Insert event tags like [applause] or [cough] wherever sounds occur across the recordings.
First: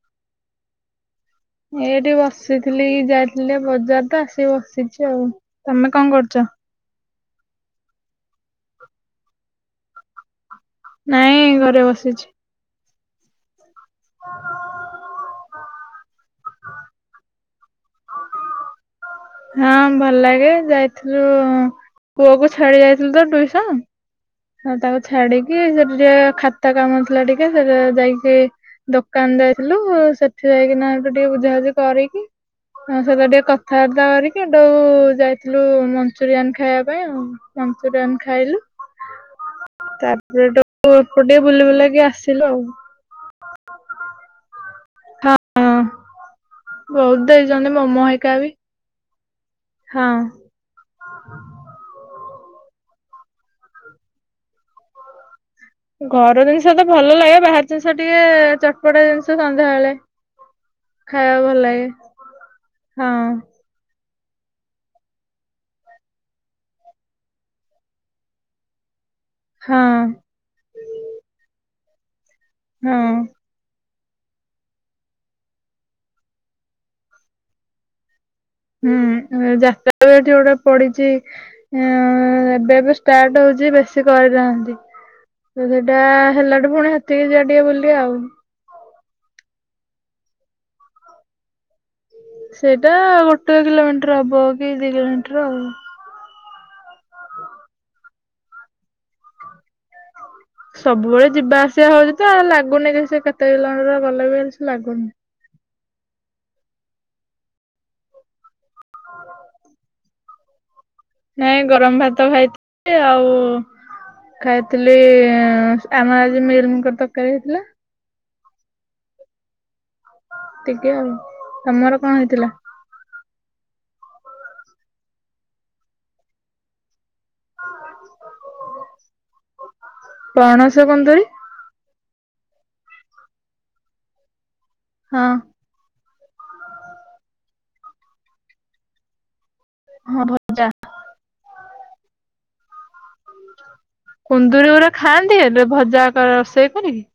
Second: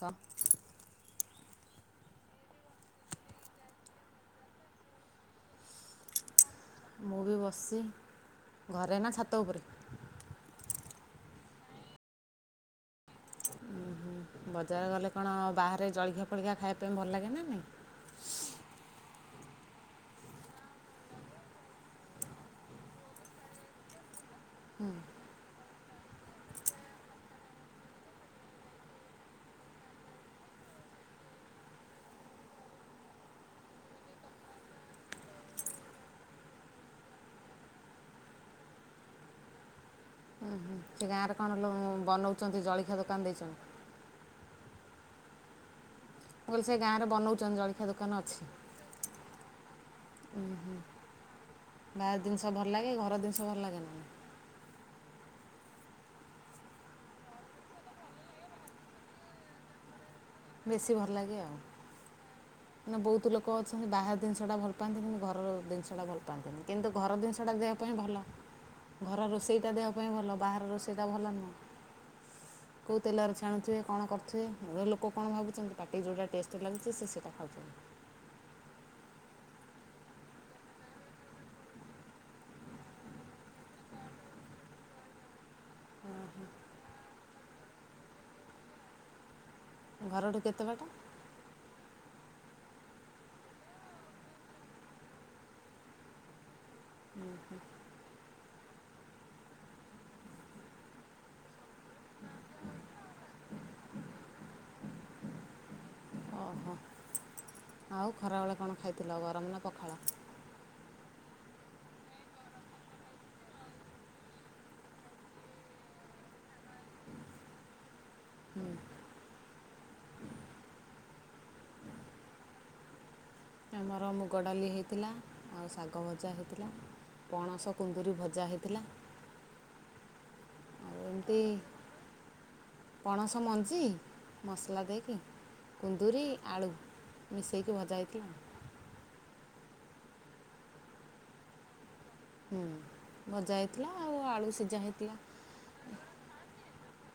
କ [inaudible] ଏଇଠି ବସିଥିଲି ଯାଇଥିଲି ବଜାର ତ ଆସିକି ବସିଛି ଆଉ ତମେ କଣ କରୁଛ? ମୁଁ ବି ବସି ଘରେ ନା ଛାତ ଉପରେ? ନାଇଁ ଘରେ ବସିଛି। ବଜାର ଗଲେ କଣ ବାହାରେ ଜଳିଖିଆ ଫଳିଖଆ ଖାଇବା ପାଇଁ ଭଲ ଲାଗେ ନା ନାଇଁ [inaudible] ହଁ ଭଲ ଲାଗେ ଯାଇଥିଲୁ ପୁଅ କୁ ଛାଡି ଯାଇଥିଲୁ ତ ଟୁଇସନ ହଁ ତାକୁ ଛାଡିକ କି ସେଠ ଟିକେ ଖାତା କାମ ଥିଲା ଟିକେ ସେଟ ଯାଇକି ଦୋକାନ ଯାଇଥିଲୁ ସେଠି ଯାଇକିନା ଟିକେ ବୁଝାବୁଝି କରିକି ଆ ସେଟା ଟିକେ କଥାବାର୍ତ୍ତା କରିକି ଯାଇଥିଲୁ ମଞ୍ଚୁରିଆନ ଖାଇବା ପାଇଁ ଆ ମଞ୍ଚୁରିଆନ୍ ଖାଇଲୁ। ତାପରେ ଗୋଟେ [unintelligible] ସେ ଗାଁ ରେ କଣ ବନଉଛନ୍ତି ଜଳଖିଆ ଦୋକାନ ଦେଇଛନ୍ତି? ହଁ। ମୁଁ କହିଲି ସେ ଗାଁରେ ବହୁତ ବନାଉଛନ୍ତି ଦେଇଛନ୍ତି ଜଳଖିଆ ମୋମୋ ଦୋକାନ ହେଇକା ବି ଅଛି। ହଁ ହୁଁ ହୁଁ ମ [unintelligible] ଜିନିଷ ଭଲ ଲାଗେ ଘର ଜିନିଷ ଭଲ ଲାଗେ ନା ଘର ଜିନିଷ ତ ଭଲ ଲାଗେ ବାହାର ଜିନିଷ ଟିକେ ଚଟପଟା ଜିନିଷ ସନ୍ଧ୍ୟା ବେଳେ ବେଶୀ ଭଲ ଲାଗେ ଆଉ ମାନେ ହଁ ବହୁତ ଲୋକ ଅଛନ୍ତି ବାହାର ଜିନିଷଟା ଭଲ ପାଆନ୍ତିନି ଘର ଜିନିଷଟା ଭଲ ପାଆନ୍ତିନି କିନ୍ତୁ ଘର ଜିନିଷଟା ଦେହପାଇଁ ଭଲ। ଘର ରୋଷେଇଟା ଦେହ ହଁ ପାଇଁ ଭଲ ବାହାର ରୋଷେଇଟା ଭଲ ନୁହେଁ। କୋଉ ହଁ ତେଲରେ ଛାଣୁଥିବେ। କଣ କରୁଥିବେ ଏ ଲୋକ କଣ ଭାବୁଛନ୍ତି ପାଟି କୁ ଯୋଉଟା ଟେଷ୍ଟ ଲାଗୁଚି ସେ ସେଟା ଖାଉ ହୁଁ ଯାତ ଯୋଉଟା ପଡିଛି ଏବେ ବି ଷ୍ଟାର୍ଟ ହଉଛି ବେଶୀ କରିଥାନ୍ତି ତ ସେଇଟା ହେଲାଠୁ ପୁଣି ହାତକି ଯିବା ଟିକେ ବୁଲ ଆଉ। ଘରଠୁ କେତେ ବାଟ? ସେଇଟା ଗୋଟେ କିଲୋମିଟର ହବ କି ଦି କିଲୋମିଟର ଆଉ। ହୁଁ ହୁଁ। ସବୁବେଳେ ଯିବା ଆସିବା ହଉଛି ତ ଲାଗୁନି କି ସେ କେତେ ଜଣର ଗଲେ ବି ହେ ସେ ଲାଗୁନି ଓହୋ ଆଉ ଖରାବେଳେ କଣ? ଖାଇଥିଲ ଗରମ ନା ପଖାଳ? ନାଇଁ ଗରମ ଭାତ ଖାଇଥିଲି ଆଉ ଖାଇଥିଲି ଆମର ଆଜି ମିଲମିକର ତରକାରୀ ହେଇଥିଲା। ଟିକେ ଆଉ ତମର କଣ ହେଇଥିଲା? ଆମର ମୁଗ ଡାଲି ହେଇଥିଲା ଆଉ ଶାଗ ଭଜା ହେଇଥିଲା। ପଣସ କୁନ୍ଦୁରିୀ ଭଜା ହେଇଥିଲା। ପଣସ ଆଉ କୁନ୍ଦୁରି। ଏମିତି ପଣସ ମଞ୍ଜି? ମସଲା ଦେଇକି ହଁ କୁନ୍ଦୁରି ଆଳୁ ମିଶେଇକି ଭଜା ହେଇଥିଲା। ହଁ ଭଜା। ହୁଁ ଅଜା ଆଇ କୁନ୍ଦୁରି ଉରା ଖାଆନ୍ତି ଏବେ ଭଜା ରୋଷେଇ କରିକି?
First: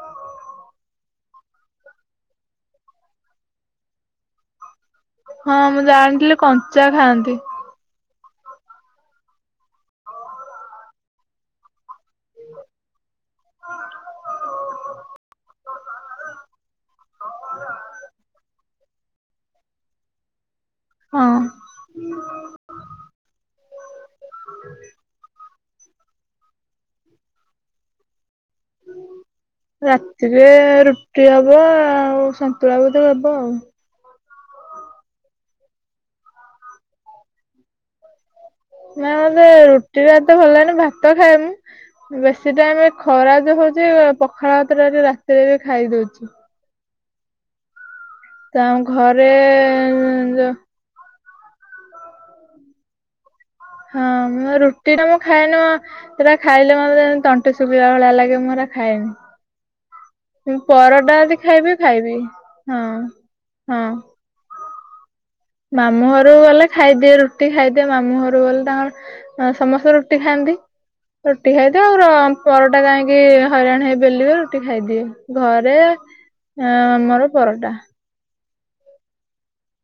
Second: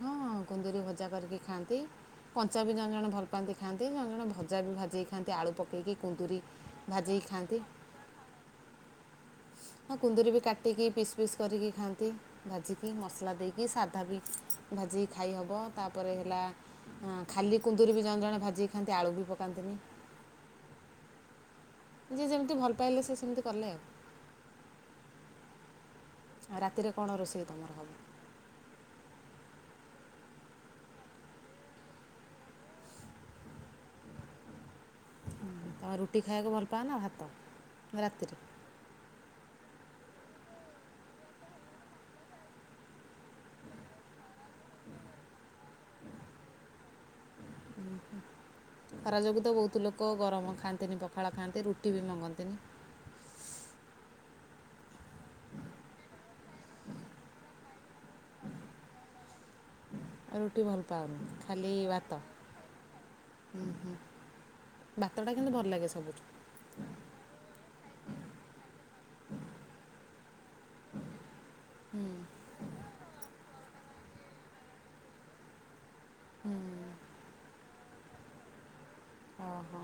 ହଁଁ କୁନ୍ଦୁରି ଭଜା କରିକି ଖାଆନ୍ତି କଞ୍ଚା ବି ଜଣେ ଜଣ ଭଲ୍ ପାଆନ୍ତି ଖାଆନ୍ତି ଜଣେ ଜାଣେ ଭଜି କି ଖା ଖାଆନ୍ତି ଆଳୁ ହଁ ମୁଁ ପକେଇକି ଜାଣିଥିଲି କୁନ୍ଦୁରି କଞ୍ଚା ଭାଜି କି ଖାଆନ୍ତି। କୁନ୍ଦୁରି ବି କାଟିକି ପିସ୍ ପିସ୍ କରିକି ଖାଆନ୍ତି ଭାଜିକି ମସଲା ଦେଇକି ସାଧା ବି ଭାଜିକି ଖାଇହବ ତାପରେ ହେଲା ଖାଲି କୁନ୍ଦୁରି ବି ଜଣେ ଜଣେ ଭାଜିକି ଖାଆନ୍ତି ଆଳୁ ବି ପକାନ୍ତିନି। ହଁ। ଯେ ଯେମିତି ଭଲ ପାଇଲା ସେ କେମିତି କଲେ ଆଉ [inaudible] ଆଉ ରାତିରେ କଣ ରୋଷେଇ ତୁମର ହେବ? ରାତିରେ ରୁଟି ହବ ଆଉ ସନ୍ତୁଳା ବୋଧେ ହବ ଆଉ। ରୁଟି ଖାଇବାକୁ ଭଲ ପାଆ ନା ଭାତ ରାତିରେ? ନା ମତେ ରୁଟି ତ ଏତେ ଭଲ ଲାଗେନି ଭାତ ଖାଏବୁ ବେଶୀ ଟାଇମ ଖରା ଯାହା ହଉଛି ପଖାଳ ହାତ ଟା ରାତିରେ ବି ଖାଇଦଉଛି। ତ ଆମ ଘରେ ପଖଳା ଖାଣନ୍ତି ରୁଟି ବି ମଙ୍ଗଣନ୍ତି ନି। ହଁ ରୁଟି ଟା ମୁଁ ଖାଏନି ହେରା ଖାଇଲେ ମେ ତଣ୍ଟି ଶୁଖାଲା ଭଳିଆ ଲାଗେ ମୁଁ ଖାଏନି। ରୁଟି ଭଲ ପାଉନି ପରଟା ଯଦି ଖାଲି ଖାଇବି ଭାତ ଖାଇବି ହଁ ହଁ। ବା ମାମୁଁ ଘରୁକୁ ଗଲେ ଖାଇଦିଏ ରୁଟି ଖାଇଦିଏ ମାମୁଁ ଘରୁକୁ ଗଲେ ତାଙ୍କର ଅ ସମସ୍ତେ ରୁଟି ଖାଆନ୍ତି ରୁଟି ଖାଇଦିଏ ର ଆଉ ପରଟା କାହିଁକି ହଇରାଣ ହେ ବେଲିବେ ରୁଟି ଖାଇଦିଏ ଘରେ ଅ ଆମର ପରଟା। ଓହୋ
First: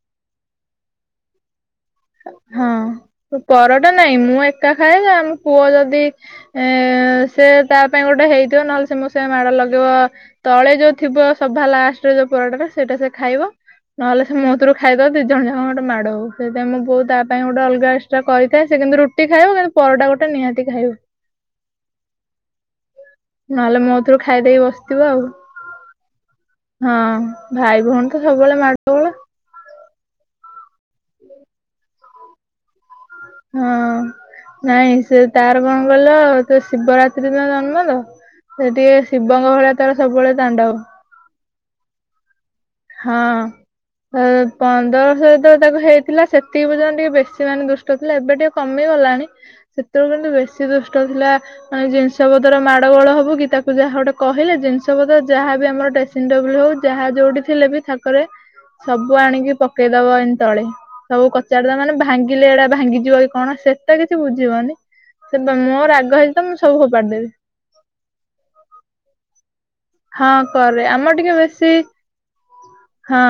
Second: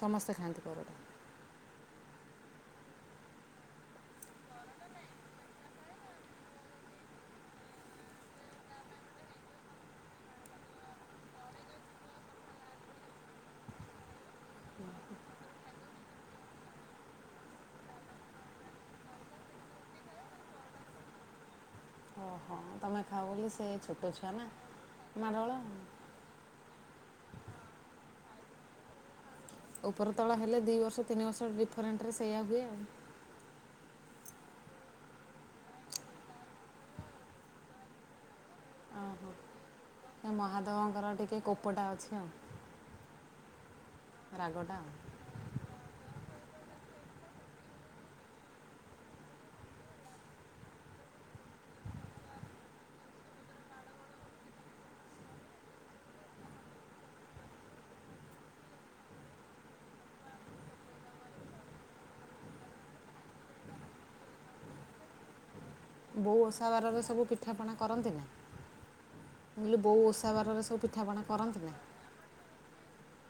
ସମସ୍ତେ ଖାଆନ୍ତି ପରଟା? ହଁ ପରଟା ନାଇଁ ମୁଁ ଏକା ଖାଏ ଯ ଆମ ପୁଅ ଯଦି ଏଁ ସେ ତା ପାଇଁ ଗୋଟେ ହେଇଥିବ ନହେଲେ ସେ ମୋ ସାଙ୍ଗେ ମାଡ ଲଗେଇବ ତଳେ ଯୋଉ ଥିବ ସଭା ଲାଷ୍ଟରେ ଯୋଉ ପରଟା ଟା ସେଇଟା ସେ ଖାଇବ ନହେଲେ ସେ ମୋଥିରୁ ଖାଇଦବ ଦି ଜଣ ଯାକ ଗୋଟେ ମାଡ ହଉ ସେ ମୋ ବୋଉ ତା ପାଇଁ ଗୋଟେ ଅଲଗା ଏକ୍ସଟ୍ରା କରିଥାଏ ସେ କିନ୍ତୁ ରୁଟି ଖାଇବ କିନ୍ତୁ ପରଟା ଗୋଟେ ନିହାତି ଖାଇବ। ଓହୋ ତମେ ଖାଉ ହେଲେ ସେ ନହେଲେ ମୋ ଛୋଟ କତିରୁ ଛୁଆ ନା ଖାଇଦେଇକି ବସିଥିବ ଆଉ ମାଡ଼ଗୋଳ। ହଁ ଭାଇ ଭଉଣୀ ତ ସବୁବେଳେ ମାଡ ଗୋଳ। ଉପର ତଳ ହେଲେ ଦିଇ ବର୍ଷ ତିନି ବର୍ଷ ଡିଫରେଣ୍ଟ ରେ ସେଇଆ ହୁଏ ଆଉ। ହଁ ନାଇଁ ସେ ତାର କଣ କହିଲ ସେ ଶିବରାତ୍ରି ଦିନ ଜନ୍ମ ତ ସେ ଟିକେ ଓହୋ ଶିବଙ୍କ ଭଳିଆ ତାର ସବୁବେଳେ ତାଣ୍ଡବ। ପ ଟା ଅଛି ଆଉ। ହଁ। ଏ ରାଗଟା ଆଉ। ପନ୍ଦର ବର୍ଷ ଯେତେଳେ ତାକୁ ହେଇଥିଲା ସେ ତିକି ପର୍ଯ୍ୟନ୍ତ ଟିକେ ବେଶୀ ମାନେ ଦୁଷ୍ଟ ଥିଲା ଏବେ ଟିକେ କମି ଗଲାଣି ସେତେଳେ କିନ୍ତୁ ବେଶୀ ଦୁଷ୍ଟ ଥିଲା ମାନେ ଜିନିଷ ପତର ମାଡ଼ ଗୋଳ ହବ କି ତାକୁ ଯାହା ଗୋଟେ କହିଲେ ଜିନିଷ ପତର ଯାହା ବି ଆମର ଡ୍ରେସିଂ ଟେବୁଲ ହଉ ଯାହା ଯୋଉଠି ଥିଲେ ବି ଥାକରେ ସବୁ ଆଣିକି ପକେଇଦବ ଏମତି ତଳେ ସବୁ କଚାଡି ଦବ ମାନେ ଭାଙ୍ଗିଲେ ଏଡ଼ା ଭାଙ୍ଗିଯିବ କି କଣ ସେଟା କିଛି ବୁଝିବନି ସେ ମୋ ରାଗ ହେଇଛି ତ ବୋଉ ମୁଁ ଓଷା ବାରରେ ଫୋପାଡି ସବୁ ଦେବି ପିଠାପଣା କରନ୍ତି ନା? ମୁଁ କହିଲି ବୋଉ ଓଷା ହଁ ବାରରେ ସବୁ କରେ ଆମର ପିଠାପଣା ଟିକେ କରନ୍ତି ବେଶୀ ନା? ହଁ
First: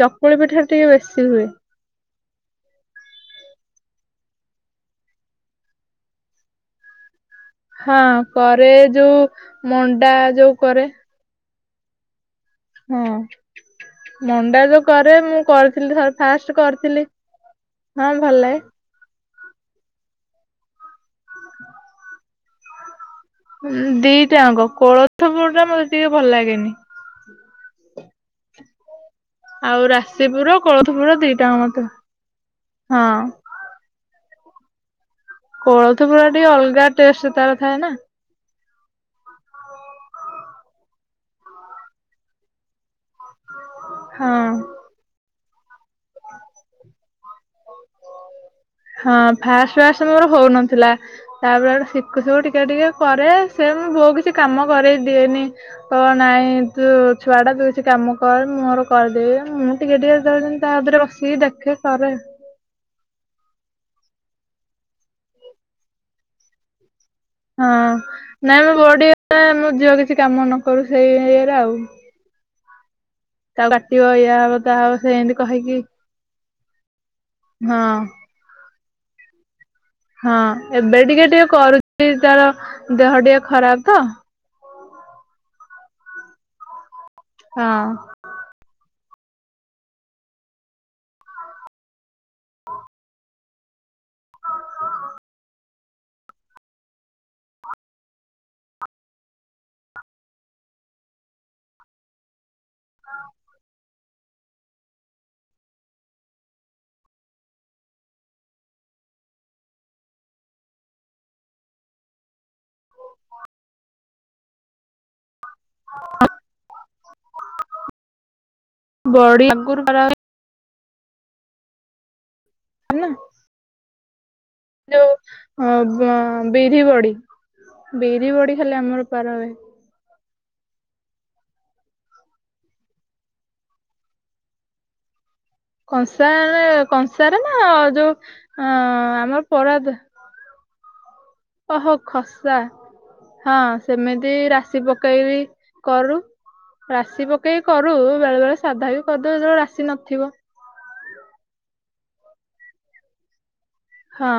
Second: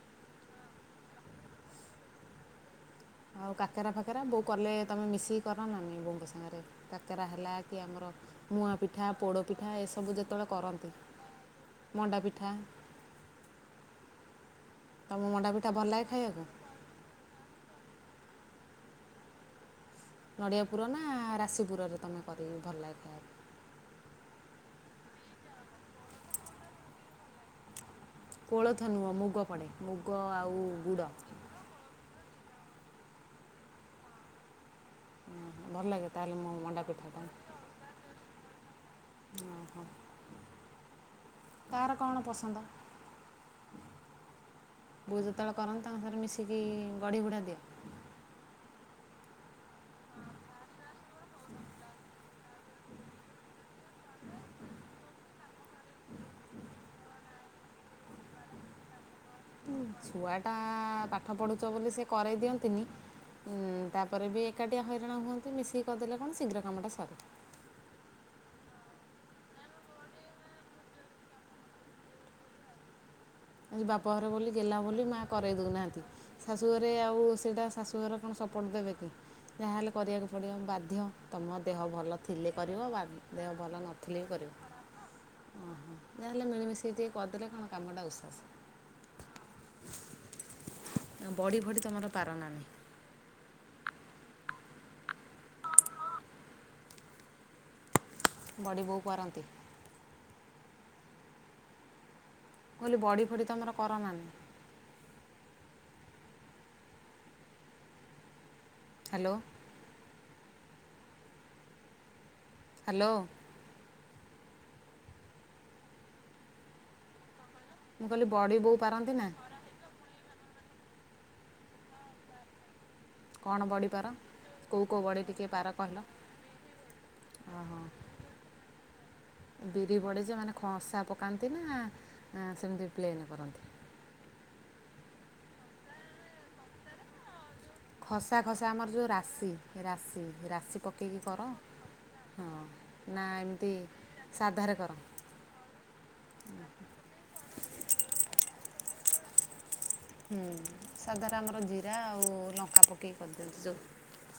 ଚକୁଳି ପିଠାର ଟିକେ ବେଶୀ ହୁଏ। ଆଉ କାକାରା ଫାକାରା ବୋଉ କଲେ ତମେ ମିଶିକି କର ନା ନାଇଁ ବୋଉଙ୍କ ସାଙ୍ଗରେ କାକ କାକରା ହେଲା କି ହଁ ଆମର କରେ ମୁଆଁ ପିଠା, ଯୋଉ ପୋଡ଼ ପିଠା ମଣ୍ଡା ଏସବୁ ଯେତେବେଳେ ଯୋଉ କରେ କରନ୍ତି। ମଣ୍ଡାପିଠା ହଁ ମନ୍ ସେଟା ଯୋଉ କରେ ତମ ମୁଁ ମଣ୍ଡା ପିଠା ଭଲ କରିଥିଲି ଲାଗେ ଥରେ ଖାଇବାକୁ ଫାଷ୍ଟ କରିଥିଲି। ହଁ ଭଲଲାଗେ। ନଡ଼ିଆ ପୁର ନା ରାଶି ପୁରରେ ତମେ କରିକି ଭଲ ଲାଗେ ଖାଇବା ଉଁ ଦିିଇଟାଆଙ୍କ କୋଳଥ ପଡ଼େ ମତେ ଟିକେ ଭଲ ଲାଗେନି। କୋଳଥ ନୁଅ। ଆଉ ରାଶିପୁର କଳୋଥପୁର ଦିଇଟାଆଙ୍କ ମତେ ହଁ। ଓହୋ, ଭଲ କୋଳଥ ଲାଗେ ପୁରା ତାହେଲେ ମୋ ଟିକେ ମଣ୍ଡା ଅଲଗା ପିଠାଟା ଟେଷ୍ଟେ ତାର ଥାଏନା। ଓହୋ କାହାର କଣ ପସନ୍ଦ? ହଁ। ବୋଉ ଯେତେବେଳେ କରନ୍ତି ତାଙ୍କ ସାଙ୍ଗରେ ମିଶିକି ବାଢି ବୁଢା ଦିଅ? ହଁ ଫାଷ୍ଟ ଫାଷ୍ଟ ମୋର ହୋଉନଥିଲା ତାପରେ ଶିକୁ ଶିକୁ ଟିକେ ଟିକେ କରେ ସେ ମୋ ବୋଉ କିଛି କାମ କରେଇ ଦିଏନି କହିବ ନାଇଁ ତୁ ଛୁଆଟା ତୁ କିଛି କାମ କରେ ମୁଁ ମୋର କରିଦେବି। ମୁଁ ଟିକେ ଟିକେ ଯେତେବେଳେ ଛୁଆଟା ଯେମିତି ତା ହାତରେ ବସିକି ପାଠ ପଢୁଚ ଦେଖେ ବୋଲି ସିଏ କରେ କରେଇ ଦିଅନ୍ତିନି ଉଁ ତାପରେ ବି ଏକାଟିଆ ହଇରାଣ ହୁଅନ୍ତି ମିଶିକି କରିଦେଲେ କଣ ଶୀଘ୍ର କାମଟା ସରେ। ହଁ ନାଇଁ ମୁଁ ବୋଉ ଟିକେ ମେ ଝିଅ କିଛି କାମ ନ କରୁ ସେଇ ଇଏରେ ଆଉ। ତାକୁ ଆଜି କାଟିବ ବାପଘର ଇୟା ବୋଲି ହବ ତା ଗେହ୍ଲା ହବ ବୋଲି ମା ସେମିତି କରେଇ କହିକି ଦୋଉନାହାନ୍ତି, ଶାଶୁଘରେ ଆଉ ସେଇଟା ହଁ। ଶାଶୁଘର କଣ ସପୋର୍ଟ ଦେବେ? ତ ଯାହାହେଲେ କରିବାକୁ ହଁ ପଡ଼ିବ ବାଧ୍ୟ, ଏବେ ଟିକେ ଟିକେ ତମ ଦେହ କରୁଛି ଭଲ ତାର ଥିଲେ କରିବ ଦେହ ଟିକେ ବାଦ୍-ଦେହ ଭଲ ଖରାପ ତ ନଥିଲେ ବି କରିବ। ଓହୋ ଯାହେଲେ ମିଳିମିଶି କିଏ ଟିକେ କରିଦଲେ କଣ ହଁ। କାମଟା ଓସାସ। ଆଁ ବଡି ଫଡି ତମର ପାର ନା ନାଇଁ? ବଡି ବୋଉ ପାରନ୍ତି? ମୁଁ କଇଲି ବଡି ଫଡି ତମର କରନା ନାଁ? ହାଲୋ। ହାଲୋ। [unintelligible] ମୁଁ କହିଲି ବଡି ବୋଉ ପାରନ୍ତି ନା? ବଡି ଆଗରୁ ଖରାପ ହେଇଥିଲା ନା। କଣ ବଡିପାର? ଯୋଉ ଅ ବ-ବିରହି ବଡି ଓହୋ ବିରହି ବଡି ଖାଲି ଆମର ପାରାହୁଏ। ଖଂଶା ପକାନ୍ତି ନା ଆଁ-ସେମିତି ପ୍ଲେନେ କରନ୍ତି? କଂସାରେ କଂସାରେ। ନା ଯୋଉ ଖସା ଅ ଖସା ଆମର ଯୋଉ ରାଶି ରାଶି ରାଶି ପକେଇକି କର ଓହୋ ଖସା, ହଁ ନା ହଁ ଏମିତି ସେମିତି ସାଧାରେ ରାଶି କର ପକେଇ ବି କରୁ ରାଶି ପକେଇକି କରୁ ବେଳେ ବେଳେ ସାଧା ବି କରିଦବ ଯେତେବେଳେ ଆସ ହୁଁ। ସାଧାରେ ଆମର ଜିରା ଆଉ ଲଙ୍କା ପକେଇକି କରିଦିଅନ୍ତି ଯୋଉ ହଁ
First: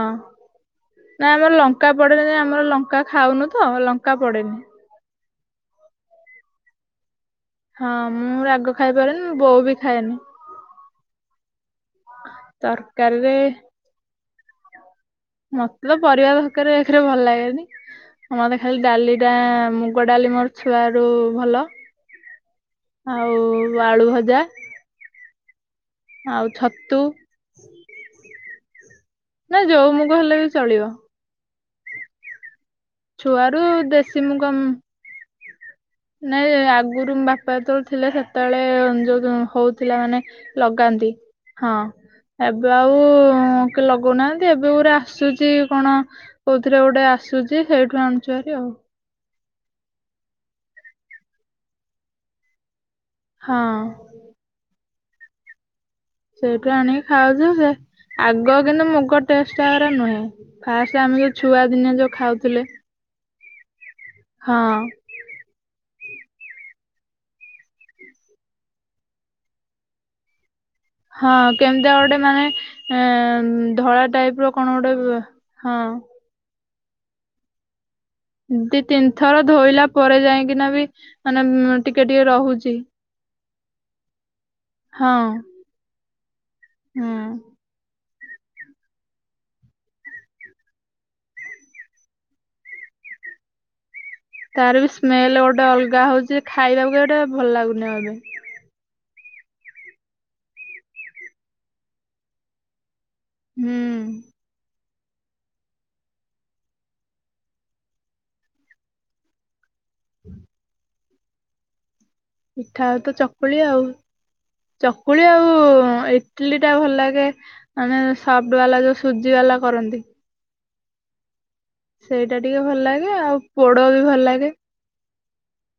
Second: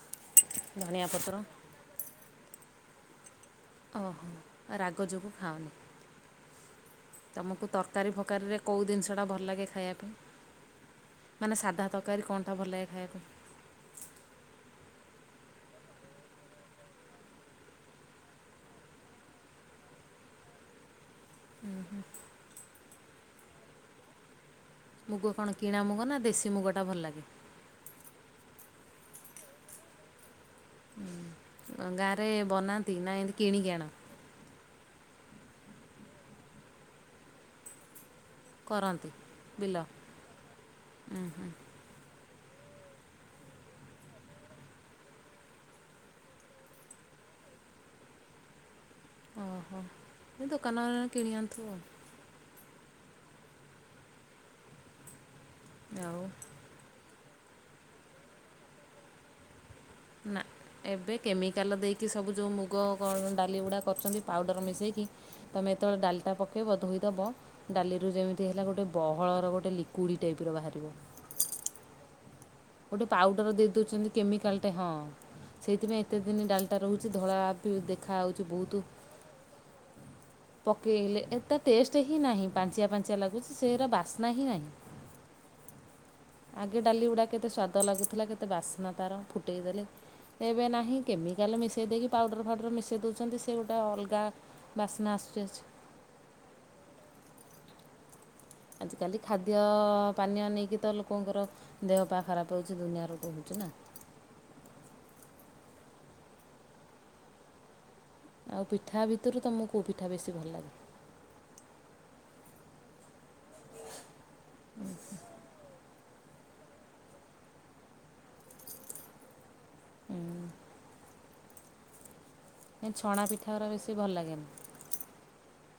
ନାଇ ଆମର ଲଙ୍କା ପଡେ [unintelligible] ଆମର ଲଙ୍କା। ଖାଉନୁ ତ ଲଙ୍କା ଓହୋ ପଡେନି। ରାଗ ଯୋଗୁଁ ଖାଅନି। ତୁମକୁ ହଁ ତରକାରୀ ମୁଁ ଫକାରୀରେ ରାଗ କୋଉ ଖାଇପାରେନି ଦିନିଷଟା ଭଲ ବୋଉ ଲାଗେ ବି ଖାଇବା ପାଇଁ? ଖାଏନି ମାନେ ସାଧା ତରକାରୀ କଣଟା ଭଲ ଲାଗେ ଖାଇବା ପାଇଁ? ତରକାରୀରେ ମତେ ତ ପରିବା [unintelligible] ଏକରେ ଭଲ ଲାଗେନି, ମତେ ଖାଲି ଡାଲି ଟା ମୁଗ ଡାଲି ମୋର ଛୁଆ ରୁ ଭଲ ଆଉ ଆଳୁ ଭଜା। ମୁଗ କଣ କିଣା ମୁଗ ନା ଆଉ ଦେଶୀ ମୁଗଟା ଛତୁ ଭଲ ଲାଗେ? ନା ଯୋଉ ମୁଗ ହେଲେ ବି ଚଳିବ। କଣ ଗାଁ ରେ ବନା ଚୁଆାରୁ ଦେଶୀ ମୁଗ। ନାଇଁ ଆଗରୁ ବାପା ଯେତେ ବେଳେ ଥିଲେ। ସେତେବେଳେ କରନ୍ତି ଯୋଉ ବିଲ? ହଉଥିଲା ମାନେ ଲଗାନ୍ତି ହଁ। ଏବେ ଆଉ କି ଲଗଉନାହାନ୍ତି ଏବେ ଗୋଟେ ଆସୁଛି କଣ କୋଉଥିଥିଲେ ଗୋଟେ ଆସୁଛି ସେଇଠୁ ଆଣୁଛନ୍ତି ଆଉ। ଓହୋ ଦୋକାନ କିଣି ଆଥିବୁ ଆଉ। ହଁ। ନାଁ। ସେଇଠୁ ଆଣିକି ଖାଉଛୁ ସେ ଆଗ କିନ୍ତୁ ମୁ ଟେଷ୍ଟ। ଷ୍ଟେ ନୁହେଁ ନା ଫାଷ୍ଟ ଏବେ ଆମେ ଯୋଉ କେମିକାଲ ଛୁଆ ଦିନିଆ ଯୋଉ ଖାଉଥିଲେ। ଇଟା। କରୁଛନ୍ତି ହଁ ପାଉଡ଼ର ମିଶାଇକି ତମେ? ଯେତେବେଳେ ଡାଲିଟା ପକେଇ ବଧୋଇଦବ ଡାଲିରୁ ଯେମିତି ହେଲା ଗୋଟେ ବହଳର ଗୋଟେ ଲି୍କୁଇଡ ଟାଇପ ର ବାହାରାରେ। ହଁ କେମିତି ଗୋଟେ। ମାନେ? ଗୋଟେ ପାଉଡର ଦେଇ ଏଁ ଧଳା ଦଉଛନ୍ତି ର କେମିକାଲଟେ କଣ ହଁ ଗୋଟେ ବ- ହଁ ସେଇଥିପାଇଁ ଏତେ ଦିନ ଡାଲି। ଟା ରହୁଛି ଧଳା ବି ଦେଖି। ଦି ତିନି ଥର ଧୋଇଲା ପରେ ଯାଇକିନା ବି ପକେଇଲେ ମାନେ ଟିକେ ଟିକେ ରହୁଛି। ସେହିର ବାସ୍ନା ହିଁ ନାହିଁ। ହଁ। ଆଗେ ଡାଲି ଗୁଡା ହୁଁ କେତେ ସ୍ଵାଦ ଲାଗୁ କେତେ ବାସ୍ନା ତାର ଫୁଟେଇ ଦେଲେ ଏବେ ନାହିଁ କେମିକାଲ ମିଶେଇ ଦଉଛନ୍ତି ତାର ତାର ବି ସ୍ମେଲ ଗୋଟେ ଅଲଗା ହଉଛି ଖାଇବାକୁ ଗୋଟେ ଭଲ ଲାଗୁନି ଏବେ। ଆଜିକାଲି ଖାଦ୍ୟ ପାନୀୟ ନେଇକି ତ ଲୋକଙ୍କର ଦେହ ପା ଖରାପ ହେଉଛି ଦୁନିଆରୁ କହୁଛି ନା। ହୁଁ ଆଉ ପିଠା ଭିତରୁ ତମକୁ ପଉ ପିଠା ବେଶି ଭଲ ଲାଗେ। ମିଠା ଆଉ ତ ଚକୁଳି ଆଉ। ଚକୁଳି ଆଉ ଏ ଇଟଲି ଟା ଭଲ ଲାଗେ ମାନେ ସଫଟ ବାଲା ଯୋଉ ସୁଜି ବାଲା। କରନ୍ତୀ। ସେଇଟା ଟିକେ ଭଲ ଲାଗେ ଛଣା ଆଉ ପିଠାଗୁରା ପୋଡ ବେଶୀ ବି ଭଲ ଲାଗେନି। ଲାଗେ।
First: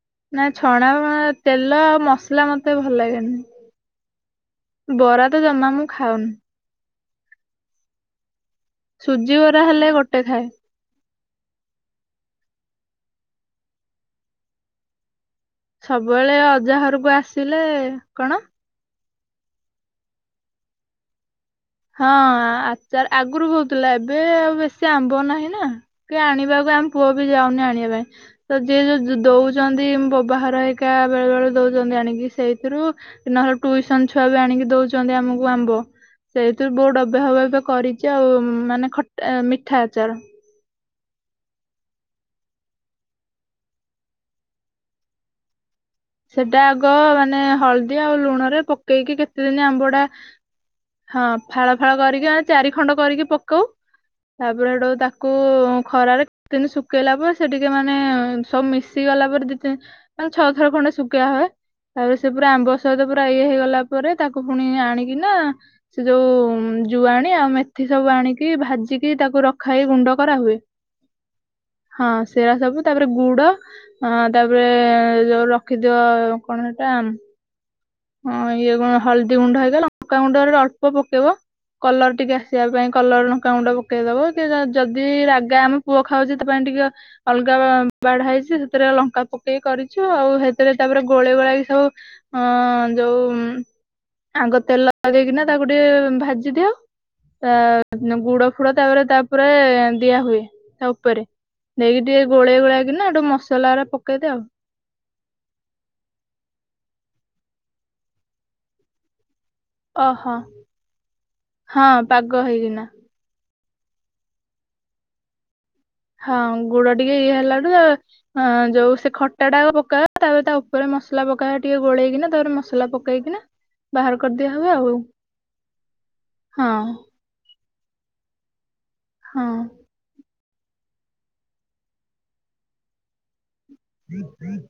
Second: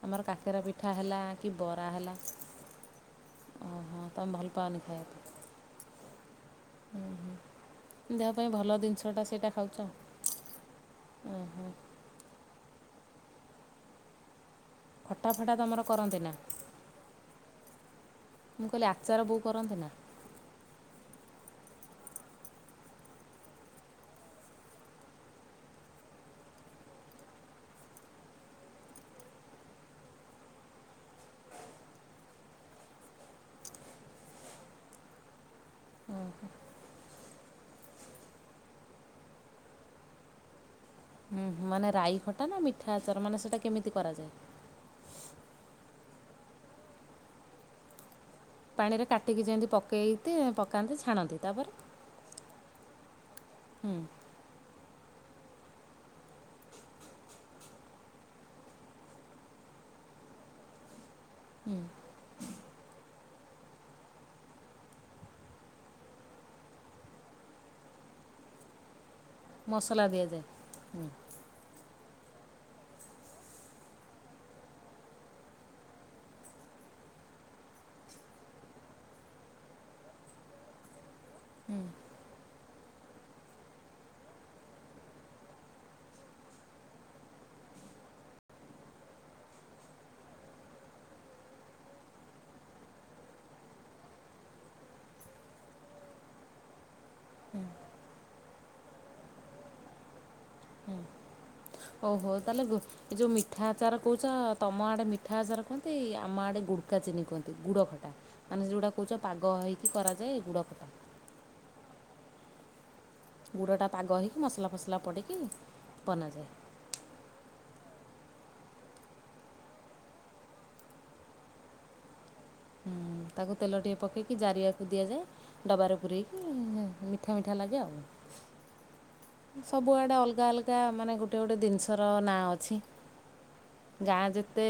ଆମର ନା କାକେରା ପିଠା ଛଣା ହେଲା କି ତେଲ ବରା ଆଉ ହେଲା ମସଲା ମତେ ଭଲ ଲାଗେନି। ଓହୋ ତମେ ଭଲ ବରା ତ ଜମା ମୁଁ ଖାଉନି। ହୁଁ ହୁଁ ସୁଜିିବରା ହେଲେ ଗୋଟେ ଥାଏ। ଖଟା ଫଟା ତୁମର କରନ୍ତି ନା ସବୁବେଳେ ଅଜାହରକୁ ଆସିଲେ କଣ? ଚାର ବୋ କରନ୍ତି ନା, ହଁ ଆଚାର ଆଗରୁ ହହୁଥିଲା ଏବେ ଆଉ ବେଶୀ ଆମ୍ବ ନାହିଁ ନା କି ଆଣିବାକୁ ଆମ ପୁଅ ବି ଯାଉନି ଆଣିବା ପାଇଁ ତ ଯିଏ ଯୋଉ ଦଉଛନ୍ତି ବାବାଘର ହେଇିକା ବେଳେ ବେଳେ ଦଉଛନ୍ତି ଆଣିକି ସେଇଥିରୁ ନହେଲେ ଟ୍ୟସନ ଛୁଆ ବି ଆଣିକି ଦଉଛନ୍ତି ଆମକୁ ଆମ୍ବ ସେଇଥିରୁ ବହୁତ ଅବବବେ କରିଛି ଆଉ ମାନେ ଖଟ ମିଠା ଆଚାର। ହୁଁ ମାନେ ରାଇ ଖଟା ନା ମିଠା ଆଚାର ମାନେ ସେଇଟା କେମିତି କରାଯାଏ ସେଟା ଆଗ ମାନେ ହଳଦୀ ଆଉ ଲୁଣ ରେ ପାଣିରେ ପକେଇକି କାଟିକି କେତେ ଦିନ ଯେମିତି ଆମ୍ବ ଟା ପକେଇତେ ପକାନ୍ତି ହଁ ଛାଣନ୍ତି ତାପରେ ଫାଳ ଫାଳ କରିକି ଚାରି ଖଣ୍ଡ କରିକି ପକଉ ହୁଁ ତାପରେ ସେଟ ତାକୁ କୁ ଖରାରେ ଦିନ୍ ଶୁଖେଇଲା ପରେ ସେ ଟିକେ ମାନେ ସବୁ ମିଶି ଗଲା ପରେ ଦିଇ ତିନି ମାନେ ଛଅ ଥର ଖଣ୍ଡ ପ ହୁଏ ତାପରେ ସେ ପୁରା ଆମ୍ବ ସହିତ ପୁରା ଇଏ ହେଇଗଲା ପରେ ତାକୁ ପୁଣି ଆଣିକିନା ସେ ଯୋଉ ଜୁଆଣି ଆଉ ମେଥି ସବୁ ଆଣିକି ଭାଜିି କି ତାକୁ ରଖାଇ ମସଲା ଗୁଣ୍ଡ ଦିଆଯାଏ କରାହୁଏ। ହଁ ସେରା ସବୁ ତାପରେ ଗୁଡ ଅ ତାପରେ ଯୋଉ ରଖିଦିଅ କଣ ସେଟା ହଁ ଇଏ ହଳଦୀ ଗୁଣ୍ଡ ହେଇଗ ଲଙ୍କାଗୁଣ୍ଡ ଅଳ୍ପ ପକେଇବ କଲର ଟିକେ ଆସିବା ପାଇଁ କଲର ଲଙ୍କାଗୁଣ୍ଡ ପକେଇଦବ କି ଯଦି ରାଗା ଆମେ ପୁଅ ଖାଉଚି ସେଥିପାଇଁ ଟିକେ ଅଲଗା ବା-ବାଢା ହେଇଚି। ସେଥିରେ ଲଙ୍କା ପକେଇକି କରିଚୁ। ଆଉ ହେଇଥିରେ ତାପରେ ଗୋଳେଇ ଗୁଳାକି ସବୁ ଅ ଯୋଉ ଆଗ ତେଲ ଦେଇକିନା ତାକୁ ଟିକେ ଭାଜି ଦିଅ। ତା ଗୁଡ ଫୁଡ ତାପରେ ତାପରେ ଦିଆ ହୁଏ ତା ଉପରେ। ଦେଇକି ଟିକେ ଓହୋ ଗୋଳେଇ ତାହେଲେ ଗୋ ଗୋଳାକିନା ଏଇ ଏଠୁ ଯୋଉ ମିଠା ମସଲା ଗୁରା ଆଚାର କୋହୁଚ ପକେଇଦିଅ ତମ ଆଡେ ମିଠା ଆଚାର କୁହନ୍ତି ଆମ ଆଡେ ଗୁଡ କା ଚିନି କୁହନ୍ତି ଗୁଡ଼ ଖଟା ମାନେ ଯୋଉଟା କୋହୁଚ ପାଗ ଗ ହେଇକି ଓହୋ କରାଯାଏ ଏ ଗୁଡ଼ଖଟା। ହଁ ପାଗ ହେଇକିନା। ଗୁଡ଼ଟା ପାଗ ହେଇକି ମସଲା ଫସଲା ପଡିକି ହଁ ଗୁଡ ଟିକେ ଇଏ ହେଲାଡୁ ତା ହଁ ଯୋଉ ସେ ଖଟା ଟା ଆଗ ପକାଯାଏ ତାପରେ ତା ଉପରେ ମସଲା ପାକଏ ଟିକେ ଗୋଳେଇକିନା ତାପରେ ମସଲା ହୁଁ ପକେଇକିନା ତାକୁ ତେଲ ଟିକେ ବାହାର ପକେଇକି କରିଦିଆ ହୁଏ ଜାରିିବାକୁ ଆଉ ଦିଆଯାଏ। ଡବାରେ ପୁରେଇକି ହଁ ମିଠା ମିଠା ଲାଗେ ଆଉ। ହଁ। ସବୁଆଡେ ଅଲଗା ଅଲ ତା ମାନେ ଗୋଟେ ଗୋଟେ ଜିନିଷର ନାଁ ଅଛି। ଗାଁ ଯେତେ